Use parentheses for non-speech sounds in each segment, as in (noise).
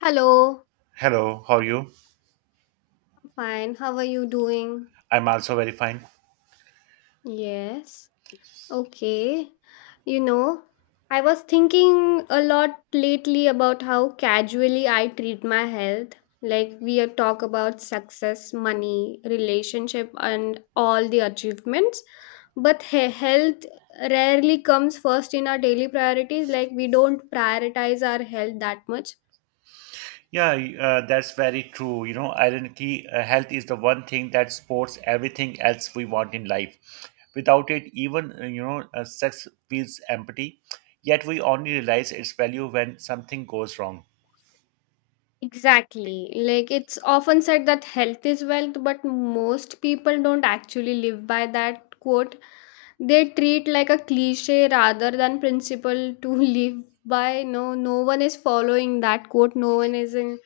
Hello, Hello, how are you? I'm fine. How are you doing? I'm also very fine. Yes. Okay. You know, I was thinking a lot lately about how casually I treat my health. Like we are talk about success, money, relationship and all the achievements, but health rarely comes first in our daily priorities. Like we don't prioritize our health that much. Yeah, that's very true. You know, ironically, health is the one thing that supports everything else we want in life. Without it, even, sex feels empty. Yet we only realize its value when something goes wrong. Exactly. Like it's often said that health is wealth, but most people don't actually live by that quote. They treat like a cliche rather than principle to (laughs) live by. No, no one is following that quote. No one is in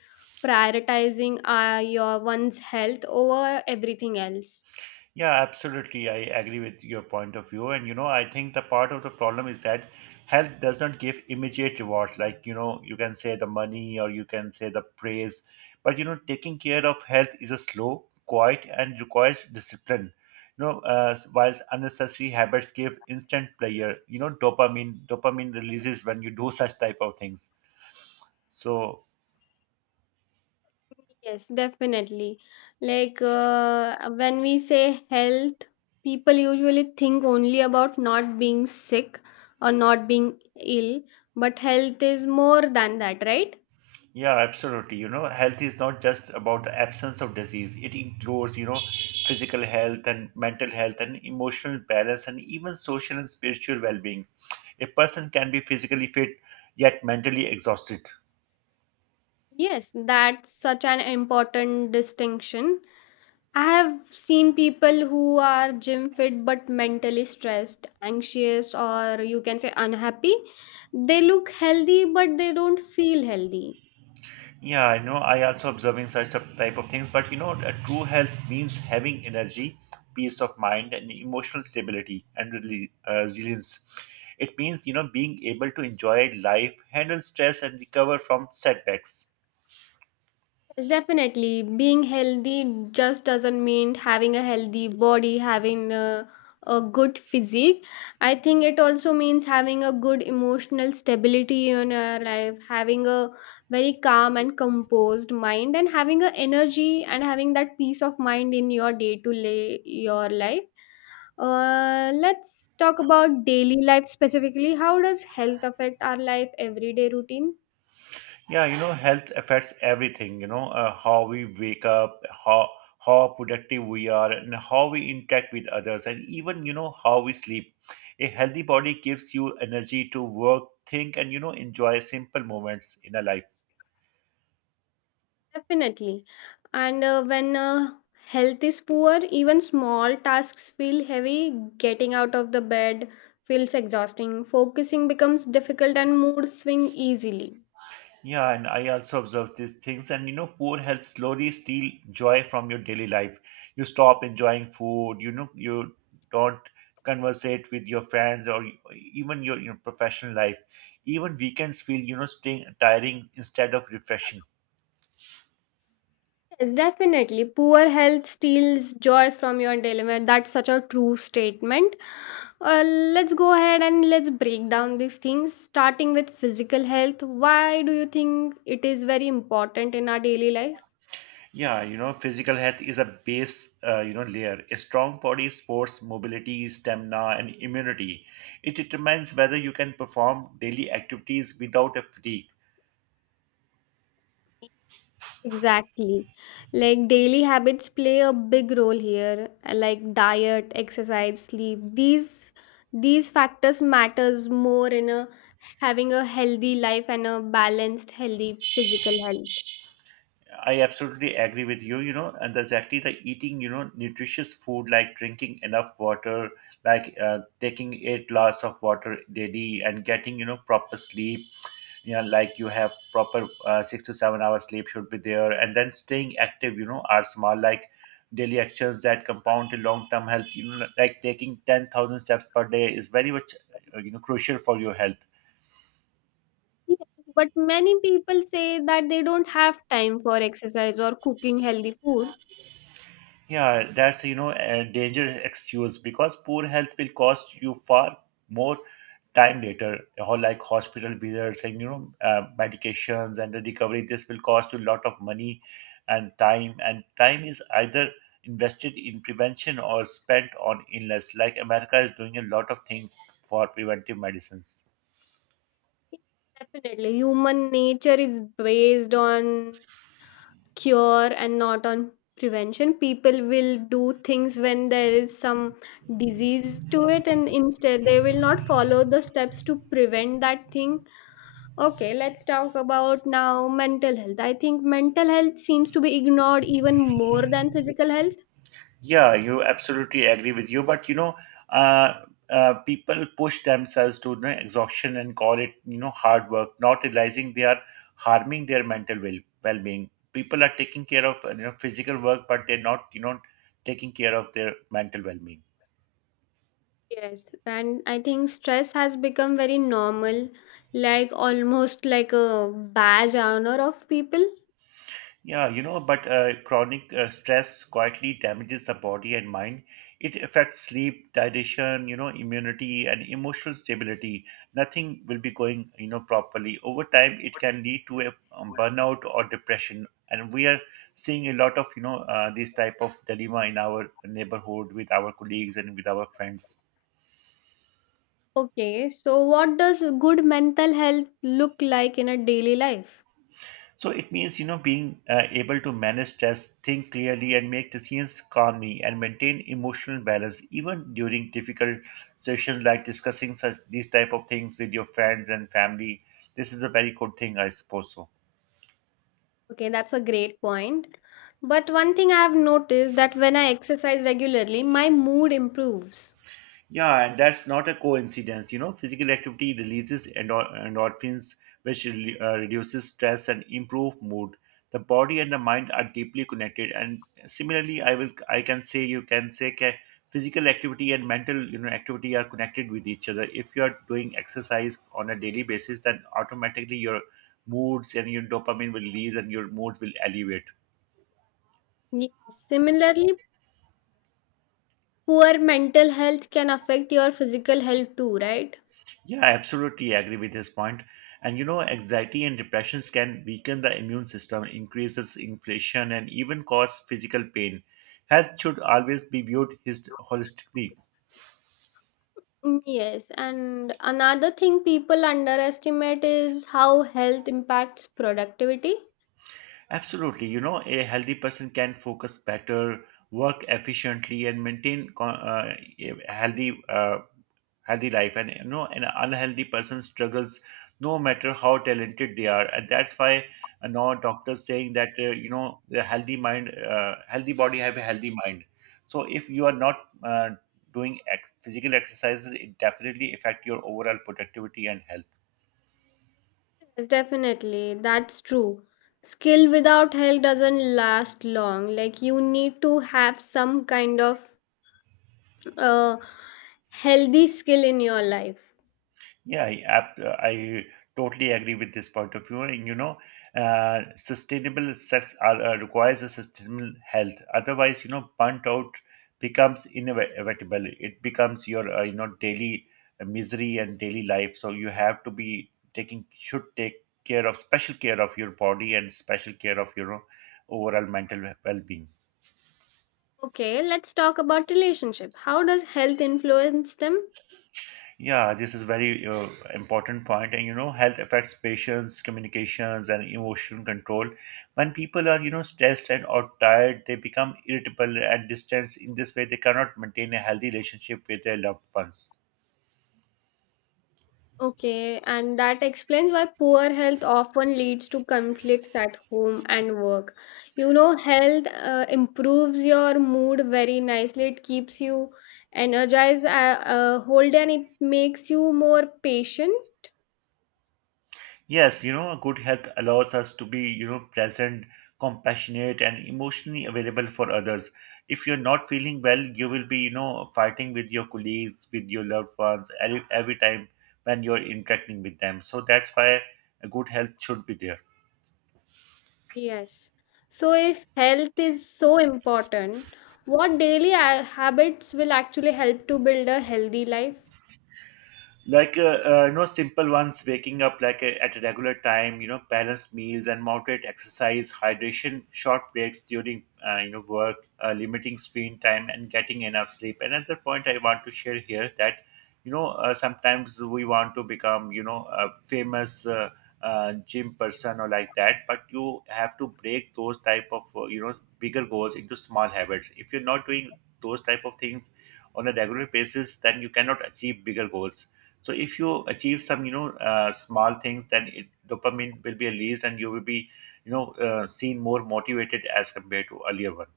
prioritizing your one's health over everything else. Yeah, absolutely. I agree with your point of view. And, you know, I think the part of the problem is that health does not give immediate rewards. Like, you know, you can say the money or you can say the praise. But, you know, taking care of health is a slow, quiet, and requires discipline. You know, whilst unnecessary habits give instant pleasure, you know, dopamine releases when you do such type of things. So Yes, definitely. When we say health, people usually think only about not being sick or not being ill, but health is more than that, right? yeah, absolutely. You know, health is not just about the absence of disease. It includes, you know, physical health and mental health and emotional balance and even social and spiritual well-being. A person can be physically fit yet mentally exhausted. Yes, that's such an important distinction. I have seen people who are gym fit but mentally stressed, anxious, or you can say unhappy. They look healthy, but they don't feel healthy. Yeah, I know. I also observing such type of things, but you know, a true health means having energy, peace of mind, and emotional stability and resilience. It means you know being able to enjoy life, handle stress, and recover from setbacks. Yes, definitely. Being healthy just doesn't mean having a healthy body, having a good physique. I think it also means having a good emotional stability in our life, having a very calm and composed mind, and having a energy and having that peace of mind in your day to lay your life. Let's talk about daily life specifically. How does health affect our life everyday routine? Yeah, you know, health affects everything, you know, how we wake up, how productive we are, and how we interact with others, and even, you know, how we sleep. A healthy body gives you energy to work, think, and, you know, enjoy simple moments in a life. Definitely. And when health is poor, even small tasks feel heavy. Getting out of the bed feels exhausting. Focusing becomes difficult and mood swing easily. Yeah, and I also observe these things. And you know, poor health slowly steal joy from your daily life. You stop enjoying food. You know, you don't conversate with your friends or even your professional life. Even weekends feel you know staying tiring instead of refreshing. Yes, definitely. Poor health steals joy from your daily life. That's such a true statement. Let's go ahead and let's break down these things, starting with physical health. Why do you think it is very important in our daily life? Yeah, you know, physical health is a base, you know, layer. A strong body supports mobility, stamina, and immunity. It determines whether you can perform daily activities without a fatigue. Exactly. Like daily habits play a big role here, like diet, exercise, sleep. These factors matters more in a having a healthy life and a balanced healthy physical health. I absolutely agree with you. You know, and exactly the eating, you know, nutritious food like drinking enough water, like taking 8 glass of water daily, and getting you know proper sleep. You know, like you have proper 6 to 7 hours sleep should be there, and then staying active. You know, are small like daily actions that compound to long-term health. You know, like taking 10,000 steps per day is very much you know crucial for your health. Yes, but many people say that they don't have time for exercise or cooking healthy food. Yeah, that's you know a dangerous excuse because poor health will cost you far more time later, or like hospital visits and you know medications and the recovery. This will cost you a lot of money and time is either invested in prevention or spent on illness. Like America is doing a lot of things for preventive medicines. Yes, definitely. Human nature is based on cure and not on prevention. People will do things when there is some disease to it, and instead they will not follow the steps to prevent that thing. Okay, let's talk about now mental health. I think mental health seems to be ignored even more than physical health. Yeah, you absolutely agree with you. But you know, uh, people push themselves to you know, exhaustion and call it you know hard work, not realizing they are harming their mental well being. People are taking care of you know physical work, but they're not you know taking care of their mental well being. Yes, and I think stress has become very normal, like almost like a badge honor of people. Yeah, you know, but chronic stress quietly damages the body and mind. It affects sleep, digestion, you know, immunity, and emotional stability. Nothing will be going, you know, properly. Over time, it can lead to a burnout or depression. And we are seeing a lot of, you know, this type of dilemma in our neighborhood with our colleagues and with our friends. Okay, so what does good mental health look like in a daily life? So it means, you know, being able to manage stress, think clearly, and make decisions calmly, and maintain emotional balance even during difficult situations like discussing such these type of things with your friends and family. This is a very good thing, I suppose so. Okay, that's a great point. But one thing I have noticed that when I exercise regularly, my mood improves. Yeah, and that's not a coincidence. You know, physical activity releases endorphins, which reduces stress and improve mood. The body and the mind are deeply connected, and similarly, I can say you can say that physical activity and mental you know activity are connected with each other. If you are doing exercise on a daily basis, then automatically your moods and your dopamine will release, and your mood will elevate. Yes. Similarly, poor mental health can affect your physical health too, right? Yeah, I absolutely agree with his point. And you know, anxiety and depressions can weaken the immune system, increases inflation, and even cause physical pain. Health should always be viewed his holistically. Mm, yes, and another thing people underestimate is how health impacts productivity. Absolutely, you know, a healthy person can focus better, work efficiently, and maintain a healthy life and you know an unhealthy person struggles no matter how talented they are, and that's why, now doctors saying that you know the healthy mind, healthy body have a healthy mind. So if you are not uh, doing physical exercises, it definitely affect your overall productivity and health. Yes, definitely, that's true. Skill without health doesn't last long. Like, you need to have some kind of uh, healthy skill in your life. Yeah, I totally agree with this point of view. And you know, sustainable sex are, requires a sustainable health. Otherwise, you know, burnt out becomes inevitable. It becomes your, you know, daily misery and daily life. So you have to be taking, should take care of special care of your body and special care of your overall mental well-being. Okay, let's talk about relationship. How does health influence them? Yeah, this is very important point, and you know, health affects patients, communications, and emotional control. When people are, you know, stressed and or tired, they become irritable and distant. In this way, they cannot maintain a healthy relationship with their loved ones. Okay, and that explains why poor health often leads to conflicts at home and work. You know, health improves your mood very nicely. It keeps you energized, whole day, and it makes you more patient. Yes, you know, good health allows us to be, you know, present, compassionate, and emotionally available for others. If you're not feeling well, you will be, you know, fighting with your colleagues, with your loved ones, every time when you're interacting with them. So that's why a good health should be there. Yes. So, if health is so important, what daily habits will actually help to build a healthy life? Like you know, simple ones: waking up like at a regular time, you know, balanced meals and moderate exercise, hydration, short breaks during you know work, limiting screen time, and getting enough sleep. Another point I want to share here that you know, sometimes we want to become you know a famous gym person or like that, but you have to break those type of you know bigger goals into small habits. If you're not doing those type of things on a regular basis, then you cannot achieve bigger goals. So if you achieve some you know small things, then it, dopamine will be released and you will be you know seen more motivated as compared to earlier one.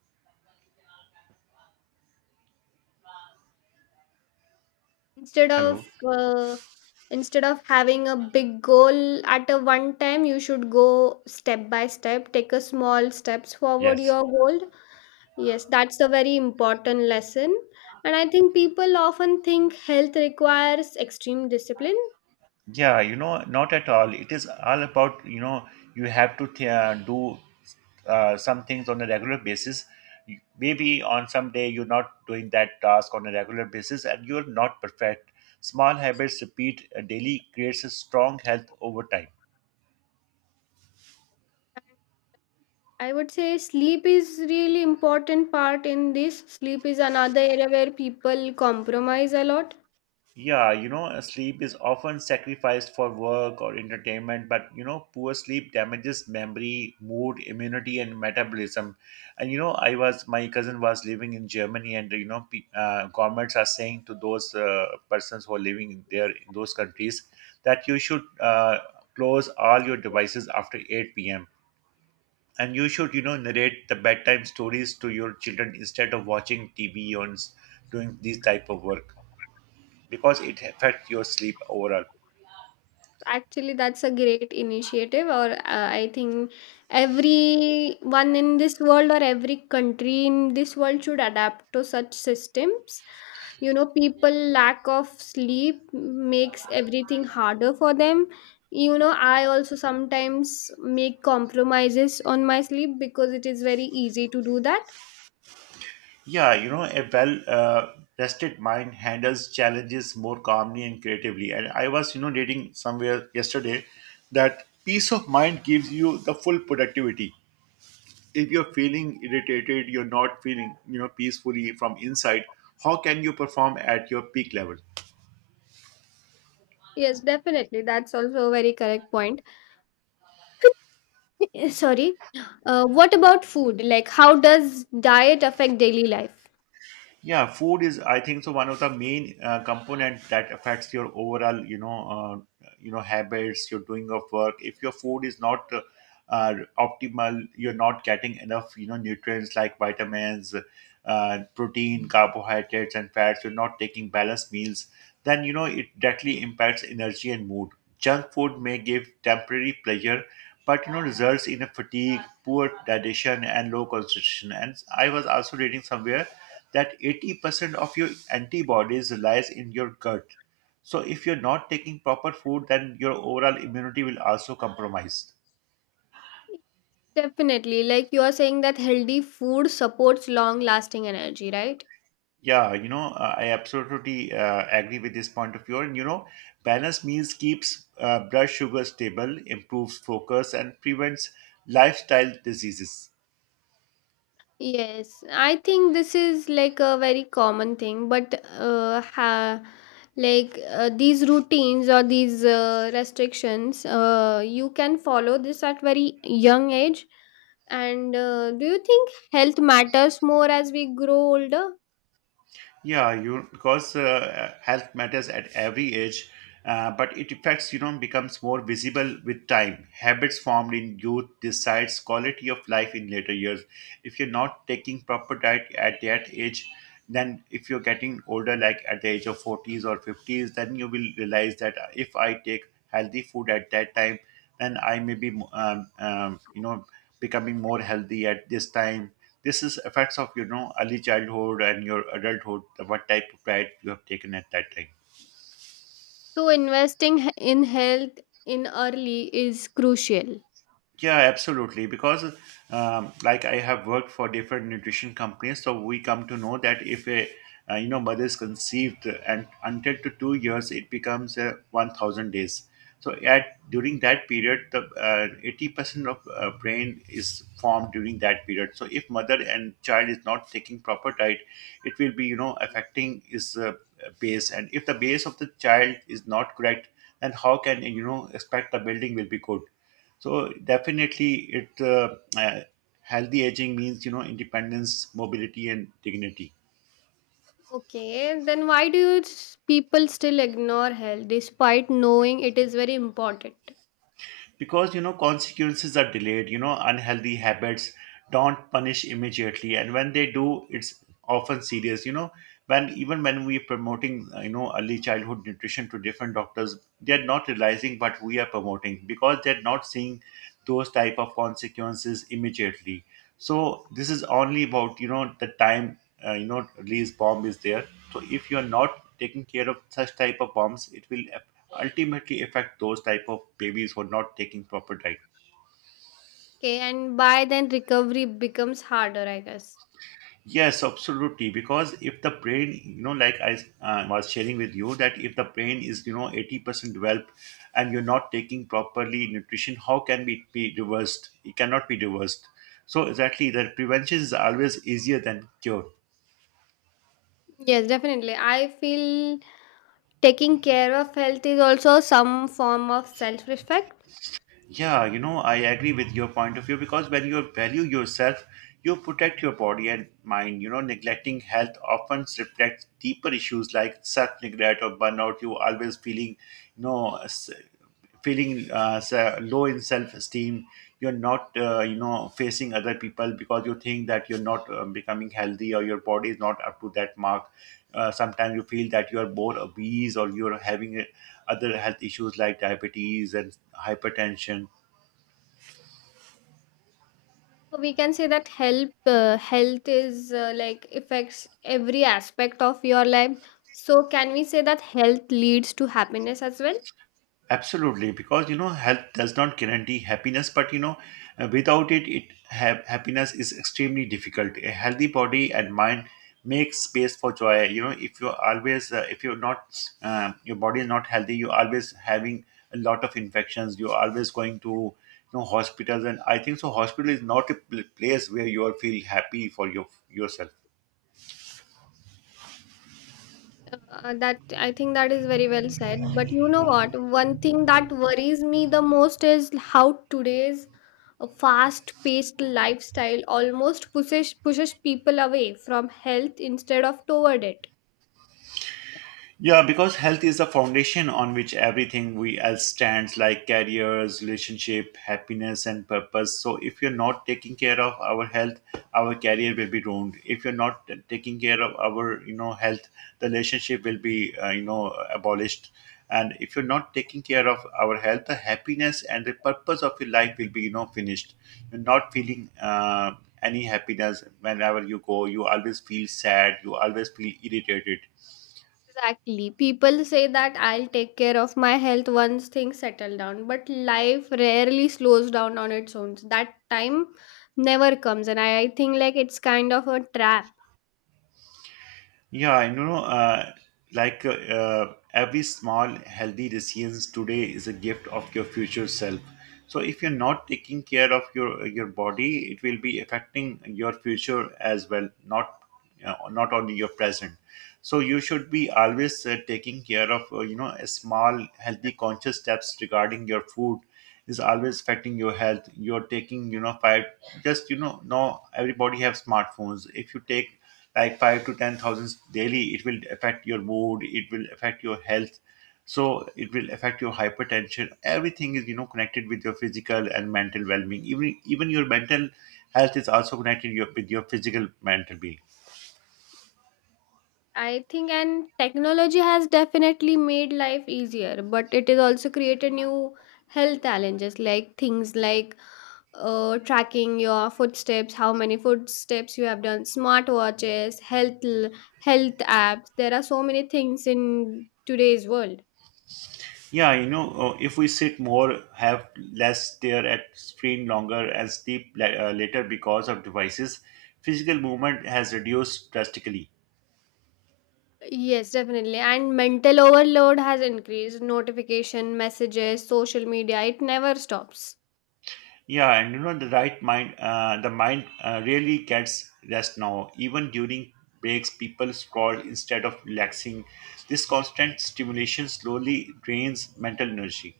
instead Hello. of uh, instead of having a big goal at a one time, you should go step by step, take a small steps forward Yes. your goal. Yes, that's a very important lesson. And I think people often think health requires extreme discipline. Yeah, you know, not at all. It is all about you know, you have to do some things on a regular basis. Maybe on some day you're not doing that task on a regular basis and you're not perfect. Small habits repeat daily creates a strong health over time. I would say sleep is really important part in this. Sleep is another area where people compromise a lot. Yeah, you know, sleep is often sacrificed for work or entertainment, but you know, poor sleep damages memory, mood, immunity, and metabolism. And you know, I was my cousin was living in Germany, and you know, governments are saying to those persons who are living there in those countries that you should close all your devices after 8 p.m. and you should, you know, narrate the bedtime stories to your children instead of watching TV or doing these type of work, because it affects your sleep overall. Actually, that's a great initiative, or I think everyone in this world or every country in this world should adapt to such systems. You know, people lack of sleep makes everything harder for them. You know, I also sometimes make compromises on my sleep because it is very easy to do that. Yeah, you know, a well rested mind handles challenges more calmly and creatively. And I was, you know, reading somewhere yesterday that peace of mind gives you the full productivity. If you're feeling irritated, you're not feeling, you know, peacefully from inside, how can you perform at your peak level? Yes, definitely. That's also a very correct point. (laughs) Sorry. What about food? Like, how does diet affect daily life? Yeah, food is, I think, so one of the main component that affects your overall, you know, habits, your doing of work. If your food is not optimal, you're not getting enough, you know, nutrients like vitamins, protein, carbohydrates, and fats. You're not taking balanced meals. Then you know it directly impacts energy and mood. Junk food may give temporary pleasure, but you know results in a fatigue, poor digestion and low concentration. And I was also reading somewhere that 80% of your antibodies lies in your gut, so if you're not taking proper food, then your overall immunity will also compromise. Definitely. Like you are saying that healthy food supports long lasting energy, right? Yeah, you know, I absolutely agree with this point of view. And you know, balanced meals keeps blood sugar stable, improves focus and prevents lifestyle diseases. Yes. I think this is like a very common thing, but ha like these routines or these restrictions you can follow this at very young age. And do you think health matters more as we grow older? Yeah, you because health matters at every age, but it affects you know becomes more visible with time. Habits formed in youth decides quality of life in later years. If you're not taking proper diet at that age, then if you're getting older, like at the age of forties or fifties, then you will realize that if I take healthy food at that time, then I may be becoming more healthy at this time. This is effects of early childhood and your adulthood, what type of diet you have taken at that time. So investing in health in early is crucial. Yeah, absolutely. Because like I have worked for different nutrition companies, so we come to know that if a mother is conceived and until to 2 years, it becomes 1,000 days. So at during that period, the 80% of brain is formed during that period. So if mother and child is not taking proper diet, it will be affecting his base. And if the base of the child is not correct, then how can expect the building will be good? So definitely, it healthy aging means independence, mobility, and dignity. Okay, then why do people still ignore health despite knowing it is very important? Because consequences are delayed. Unhealthy habits don't punish immediately, and when they do, it's often serious. When even when we're promoting early childhood nutrition to different doctors, they're not realizing what we are promoting because they're not seeing those type of consequences immediately. So this is only about the time. Release bomb is there. So if you're not taking care of such type of bombs, it will ultimately affect those type of babies who are not taking proper diet. Okay, and by then recovery becomes harder, I guess. Yes, absolutely. Because if the brain, like I was sharing with you, that if the brain is 80% developed and you're not taking properly nutrition, how can it be reversed? It cannot be reversed. So exactly that prevention is always easier than cure. Yes, definitely. I feel taking care of health is also some form of self-respect. Yeah, I agree with your point of view because when you value yourself, you protect your body and mind. Neglecting health often reflects deeper issues like self-neglect or burnout. You always feeling, you know, s- feeling low in self-esteem. You're not, facing other people because you think that you're not becoming healthy or your body is not up to that mark. Sometimes you feel that you are more obese or you're having other health issues like diabetes and hypertension. So we can say that help health is like affects every aspect of your life. So can we say that health leads to happiness as well? Absolutely, because health does not guarantee happiness, but without it, happiness is extremely difficult. A healthy body and mind makes space for joy. If you're not, your body is not healthy, you're always having a lot of infections. You're always going to hospitals, and I think so. Hospital is not a place where you are feel happy for yourself. That I think that is very well said. But you know what? One thing that worries me the most is how today's fast-paced lifestyle almost pushes people away from health instead of toward it. Yeah, because health is the foundation on which everything we else stands, like careers, relationship, happiness, and purpose. So, if you're not taking care of our health, our career will be ruined. If you're not taking care of our, health, the relationship will be, abolished. And if you're not taking care of our health, the happiness and the purpose of your life will be, finished. You're not feeling any happiness whenever you go. You always feel sad. You always feel irritated. Exactly. People say that I'll take care of my health once things settle down, but life rarely slows down on its own. That time never comes, and I think like it's kind of a trap. Yeah, I know, like every small healthy decisions today is a gift of your future self. So if you're not taking care of your body, it will be affecting your future as well, not not only your present. So you should be always taking care of a small healthy conscious steps regarding your food is always affecting your health. You're taking, five. Just, now everybody have smartphones. If you take like five to ten thousands daily, it will affect your mood, it will affect your health. So it will affect your hypertension. Everything is, connected with your physical and mental well-being. Even your mental health is also connected with your physical mental being. I think and technology has definitely made life easier, but it has also created new health challenges, like things like tracking your footsteps, how many footsteps you have done, smartwatches, health apps. There are so many things in today's world. Yeah, if we sit more, have less stare at screen longer, and sleep later because of devices, physical movement has reduced drastically. Yes, definitely. And mental overload has increased. Notification, messages, social media, it never stops. Yeah, and the mind really gets rest now. Even during breaks, people scroll instead of relaxing. This constant stimulation slowly drains mental energy.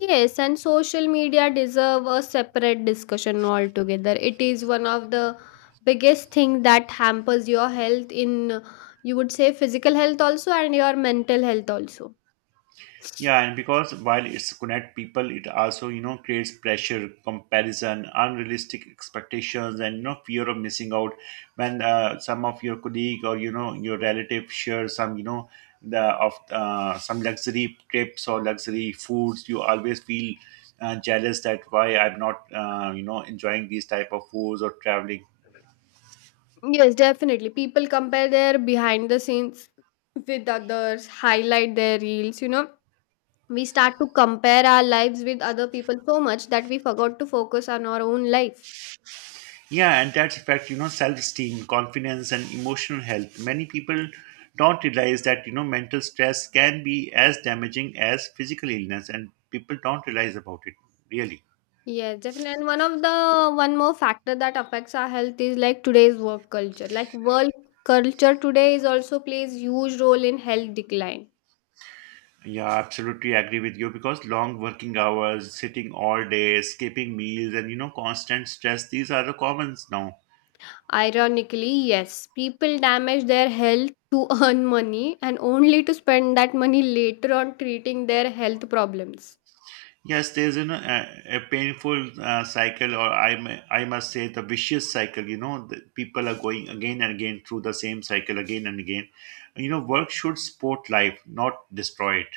Yes, and social media deserve a separate discussion altogether. It is one of the biggest thing that hampers your health in, you would say, physical health also and your mental health also. Yeah, and because while it's connect people, it also creates pressure, comparison, unrealistic expectations, and fear of missing out. When some of your colleague or your relative share some you know the of some luxury trips or luxury foods, you always feel jealous that why I'm not enjoying these type of foods or traveling. Yes, definitely. People compare their behind the scenes with others, highlight their reels, you know. We start to compare our lives with other people so much that we forgot to focus on our own life. Yeah, and that's affect, self-esteem, confidence, and emotional health. Many people don't realize that, mental stress can be as damaging as physical illness, and people don't realize about it, really. Yeah, definitely. And one of the one more factor that affects our health is like today's work culture. Like world culture today is also plays huge role in health decline. Yeah, absolutely agree with you because long working hours, sitting all day, skipping meals, and, constant stress, these are the commons now. Ironically, yes, people damage their health to (laughs) earn money and only to spend that money later on treating their health problems. Yes, there's a painful cycle, or I must say the vicious cycle. The people are going again and again through the same cycle again and again. Work should support life, not destroy it.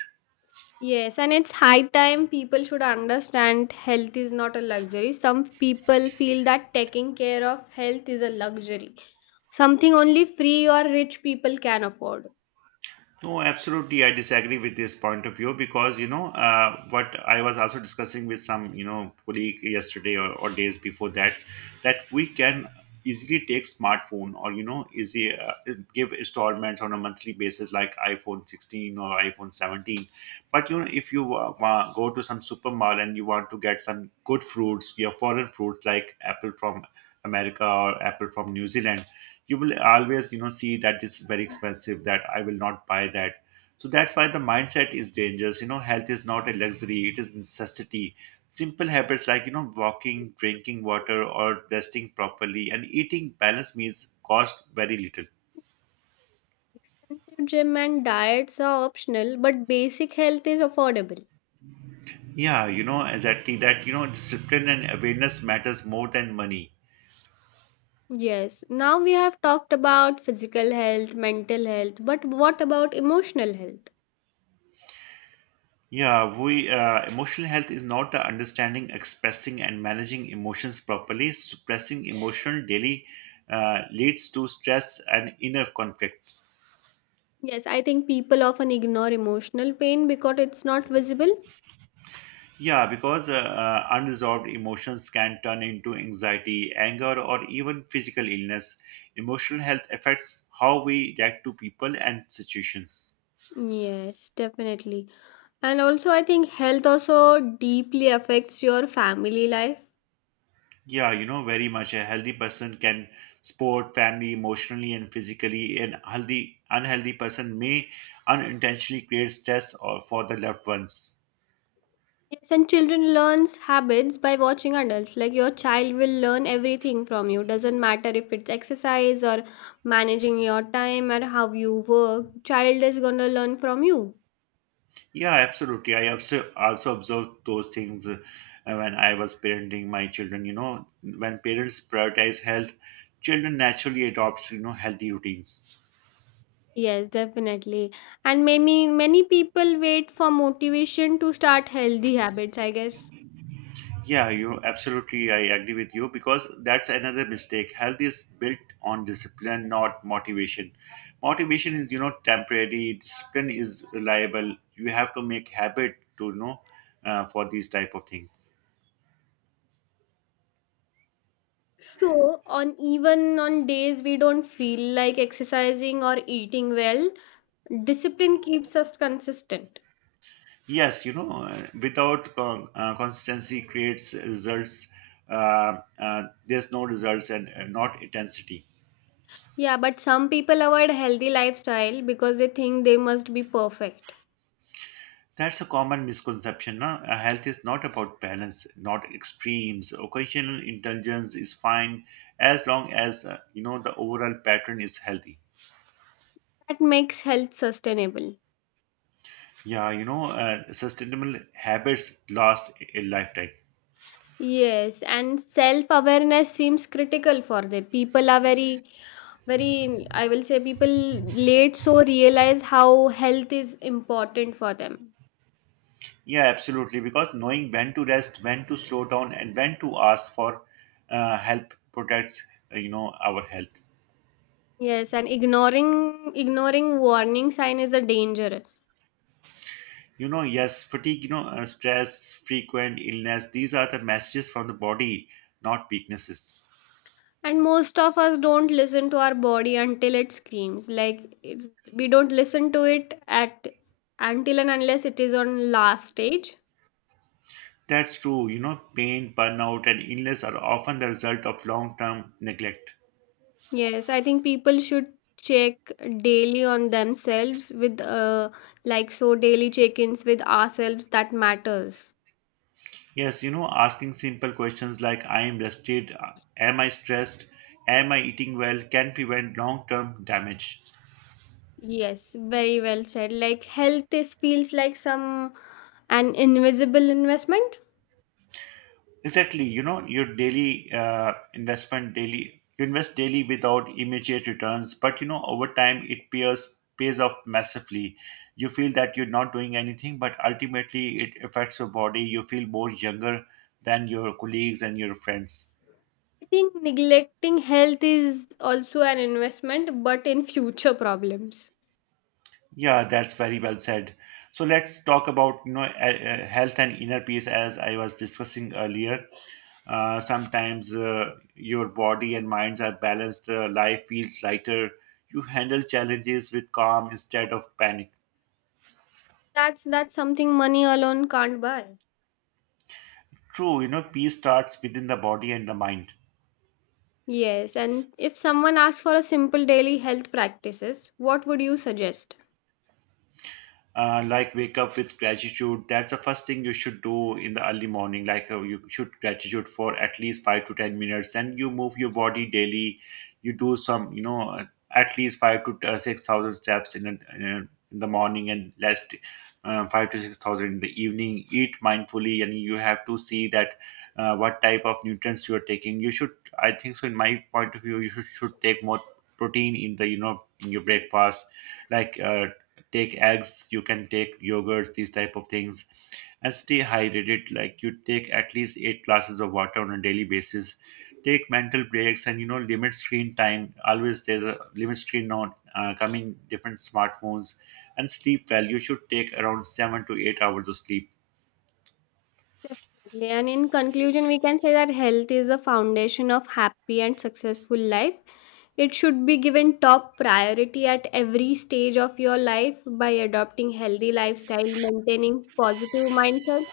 Yes, and it's high time people should understand health is not a luxury. Some people feel that taking care of health is a luxury, something only free or rich people can afford. No, absolutely. I disagree with this point of view because, what I was also discussing with some, colleague yesterday, or days before that, that we can easily take smartphone, or, easy give installments on a monthly basis like iPhone 16 or iPhone 17. But, if you go to some super mall and you want to get some good fruits, your foreign fruits like apple from America or apple from New Zealand, you will always see that this is very expensive. That I will not buy that. So that's why the mindset is dangerous. Health is not a luxury; it is necessity. Simple habits like walking, drinking water, or resting properly and eating balanced meals cost very little. Expensive gym and diets are optional, but basic health is affordable. Yeah, exactly that. Discipline and awareness matters more than money. Yes, now we have talked about physical health, mental health, but what about emotional health? Yeah, we emotional health is not understanding, expressing, and managing emotions properly. Suppressing emotion daily leads to stress and inner conflict. Yes, I think people often ignore emotional pain because it's not visible. Yeah, because unresolved emotions can turn into anxiety, anger, or even physical illness. Emotional health affects how we react to people and situations. Yes, definitely. And also, I think health also deeply affects your family life. Yeah, very much. A healthy person can support family emotionally and physically. An unhealthy person may unintentionally create stress or for the loved ones. Yes, and children learns habits by watching adults. Like your child will learn everything from you. Doesn't matter if it's exercise or managing your time or how you work. Child is gonna learn from you. Yeah, absolutely. I also observed those things when I was parenting my children. When parents prioritize health, children naturally adopts healthy routines. Yes, definitely. And many people wait for motivation to start healthy habits, I guess. Yeah, you absolutely. I agree with you because that's another mistake. Health is built on discipline, not motivation. Motivation is, temporary. Discipline is reliable. You have to make habit to you know for these type of things. So on even on days we don't feel like exercising or eating well, discipline keeps us consistent. Yes, you know, without con- consistency creates results. There's no results and not intensity. Yeah, but some people avoid healthy lifestyle because they think they must be perfect. That's a common misconception, no? Health is not about balance, not extremes. Occasional indulgence is fine as long as the overall pattern is healthy. That makes health sustainable. Yeah, sustainable habits last a lifetime. Yes, and self awareness seems critical for that. People are very, very, I will say, people late so realize how health is important for them. Yeah, absolutely. Because knowing when to rest, when to slow down, and when to ask for help protects our health. Yes, and ignoring warning sign is a danger. Yes, fatigue, stress, frequent illness. These are the messages from the body, not weaknesses. And most of us don't listen to our body until it screams, like we don't listen to it at until and unless it is on last stage. That's true. Pain, burnout, and illness are often the result of long term neglect. Yes, I think people should check daily on themselves with like so daily check-ins with ourselves that matters. Yes, asking simple questions like I am rested, am I stressed, am I eating well can prevent long term damage. Yes, very well said. Like health is feels like some an invisible investment. Exactly. Your daily investment, daily, you invest daily without immediate returns, but over time it pays off massively. You feel that you're not doing anything, but ultimately it affects your body. You feel more younger than your colleagues and your friends. I think neglecting health is also an investment but in future problems. Yeah, that's very well said. So let's talk about health and inner peace as I was discussing earlier. Sometimes your body and minds are balanced. Life feels lighter. You handle challenges with calm instead of panic. That's something money alone can't buy. True, peace starts within the body and the mind. Yes, and if someone asks for a simple daily health practices, what would you suggest? Like, wake up with gratitude. That's the first thing you should do in the early morning. Like, you should gratitude for at least 5 to 10 minutes. And you move your body daily. You do some, at least 5 to 6,000 steps in the morning, and last, 5 to 6,000 in the evening. Eat mindfully, and you have to see that what type of nutrients you are taking. You should, I think so, in my point of view, you should take more protein in your breakfast. Like, take eggs. You can take yogurts, these type of things. And stay hydrated. Like, you take at least 8 glasses of water on a daily basis. Take mental breaks, and limit screen time. Always there's a limit screen on coming different smartphones. And sleep well. You should take around 7 to 8 hours of sleep. And in conclusion, we can say that health is the foundation of happy and successful life. It should be given top priority at every stage of your life. By adopting healthy lifestyle, maintaining positive mindset,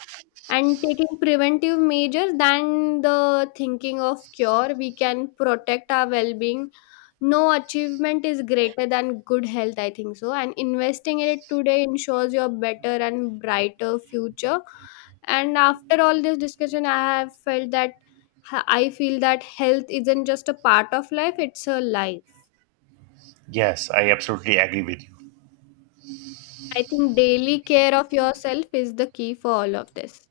and taking preventive measures than the thinking of cure, we can protect our well-being. No achievement is greater than good health, I think so. And investing in it today ensures your better and brighter future. And after all this discussion, I have felt that I feel that health isn't just a part of life, it's a life. I think daily care of yourself is the key for all of this.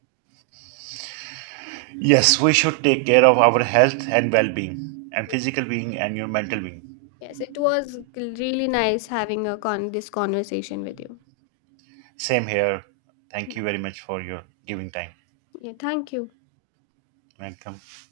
Yes, we should take care of our health and well-being and Yes. physical being and your mental being. Yes, it was really nice having a this conversation with you. Same here. Thank you very much for your giving time. Yeah, thank you. Welcome.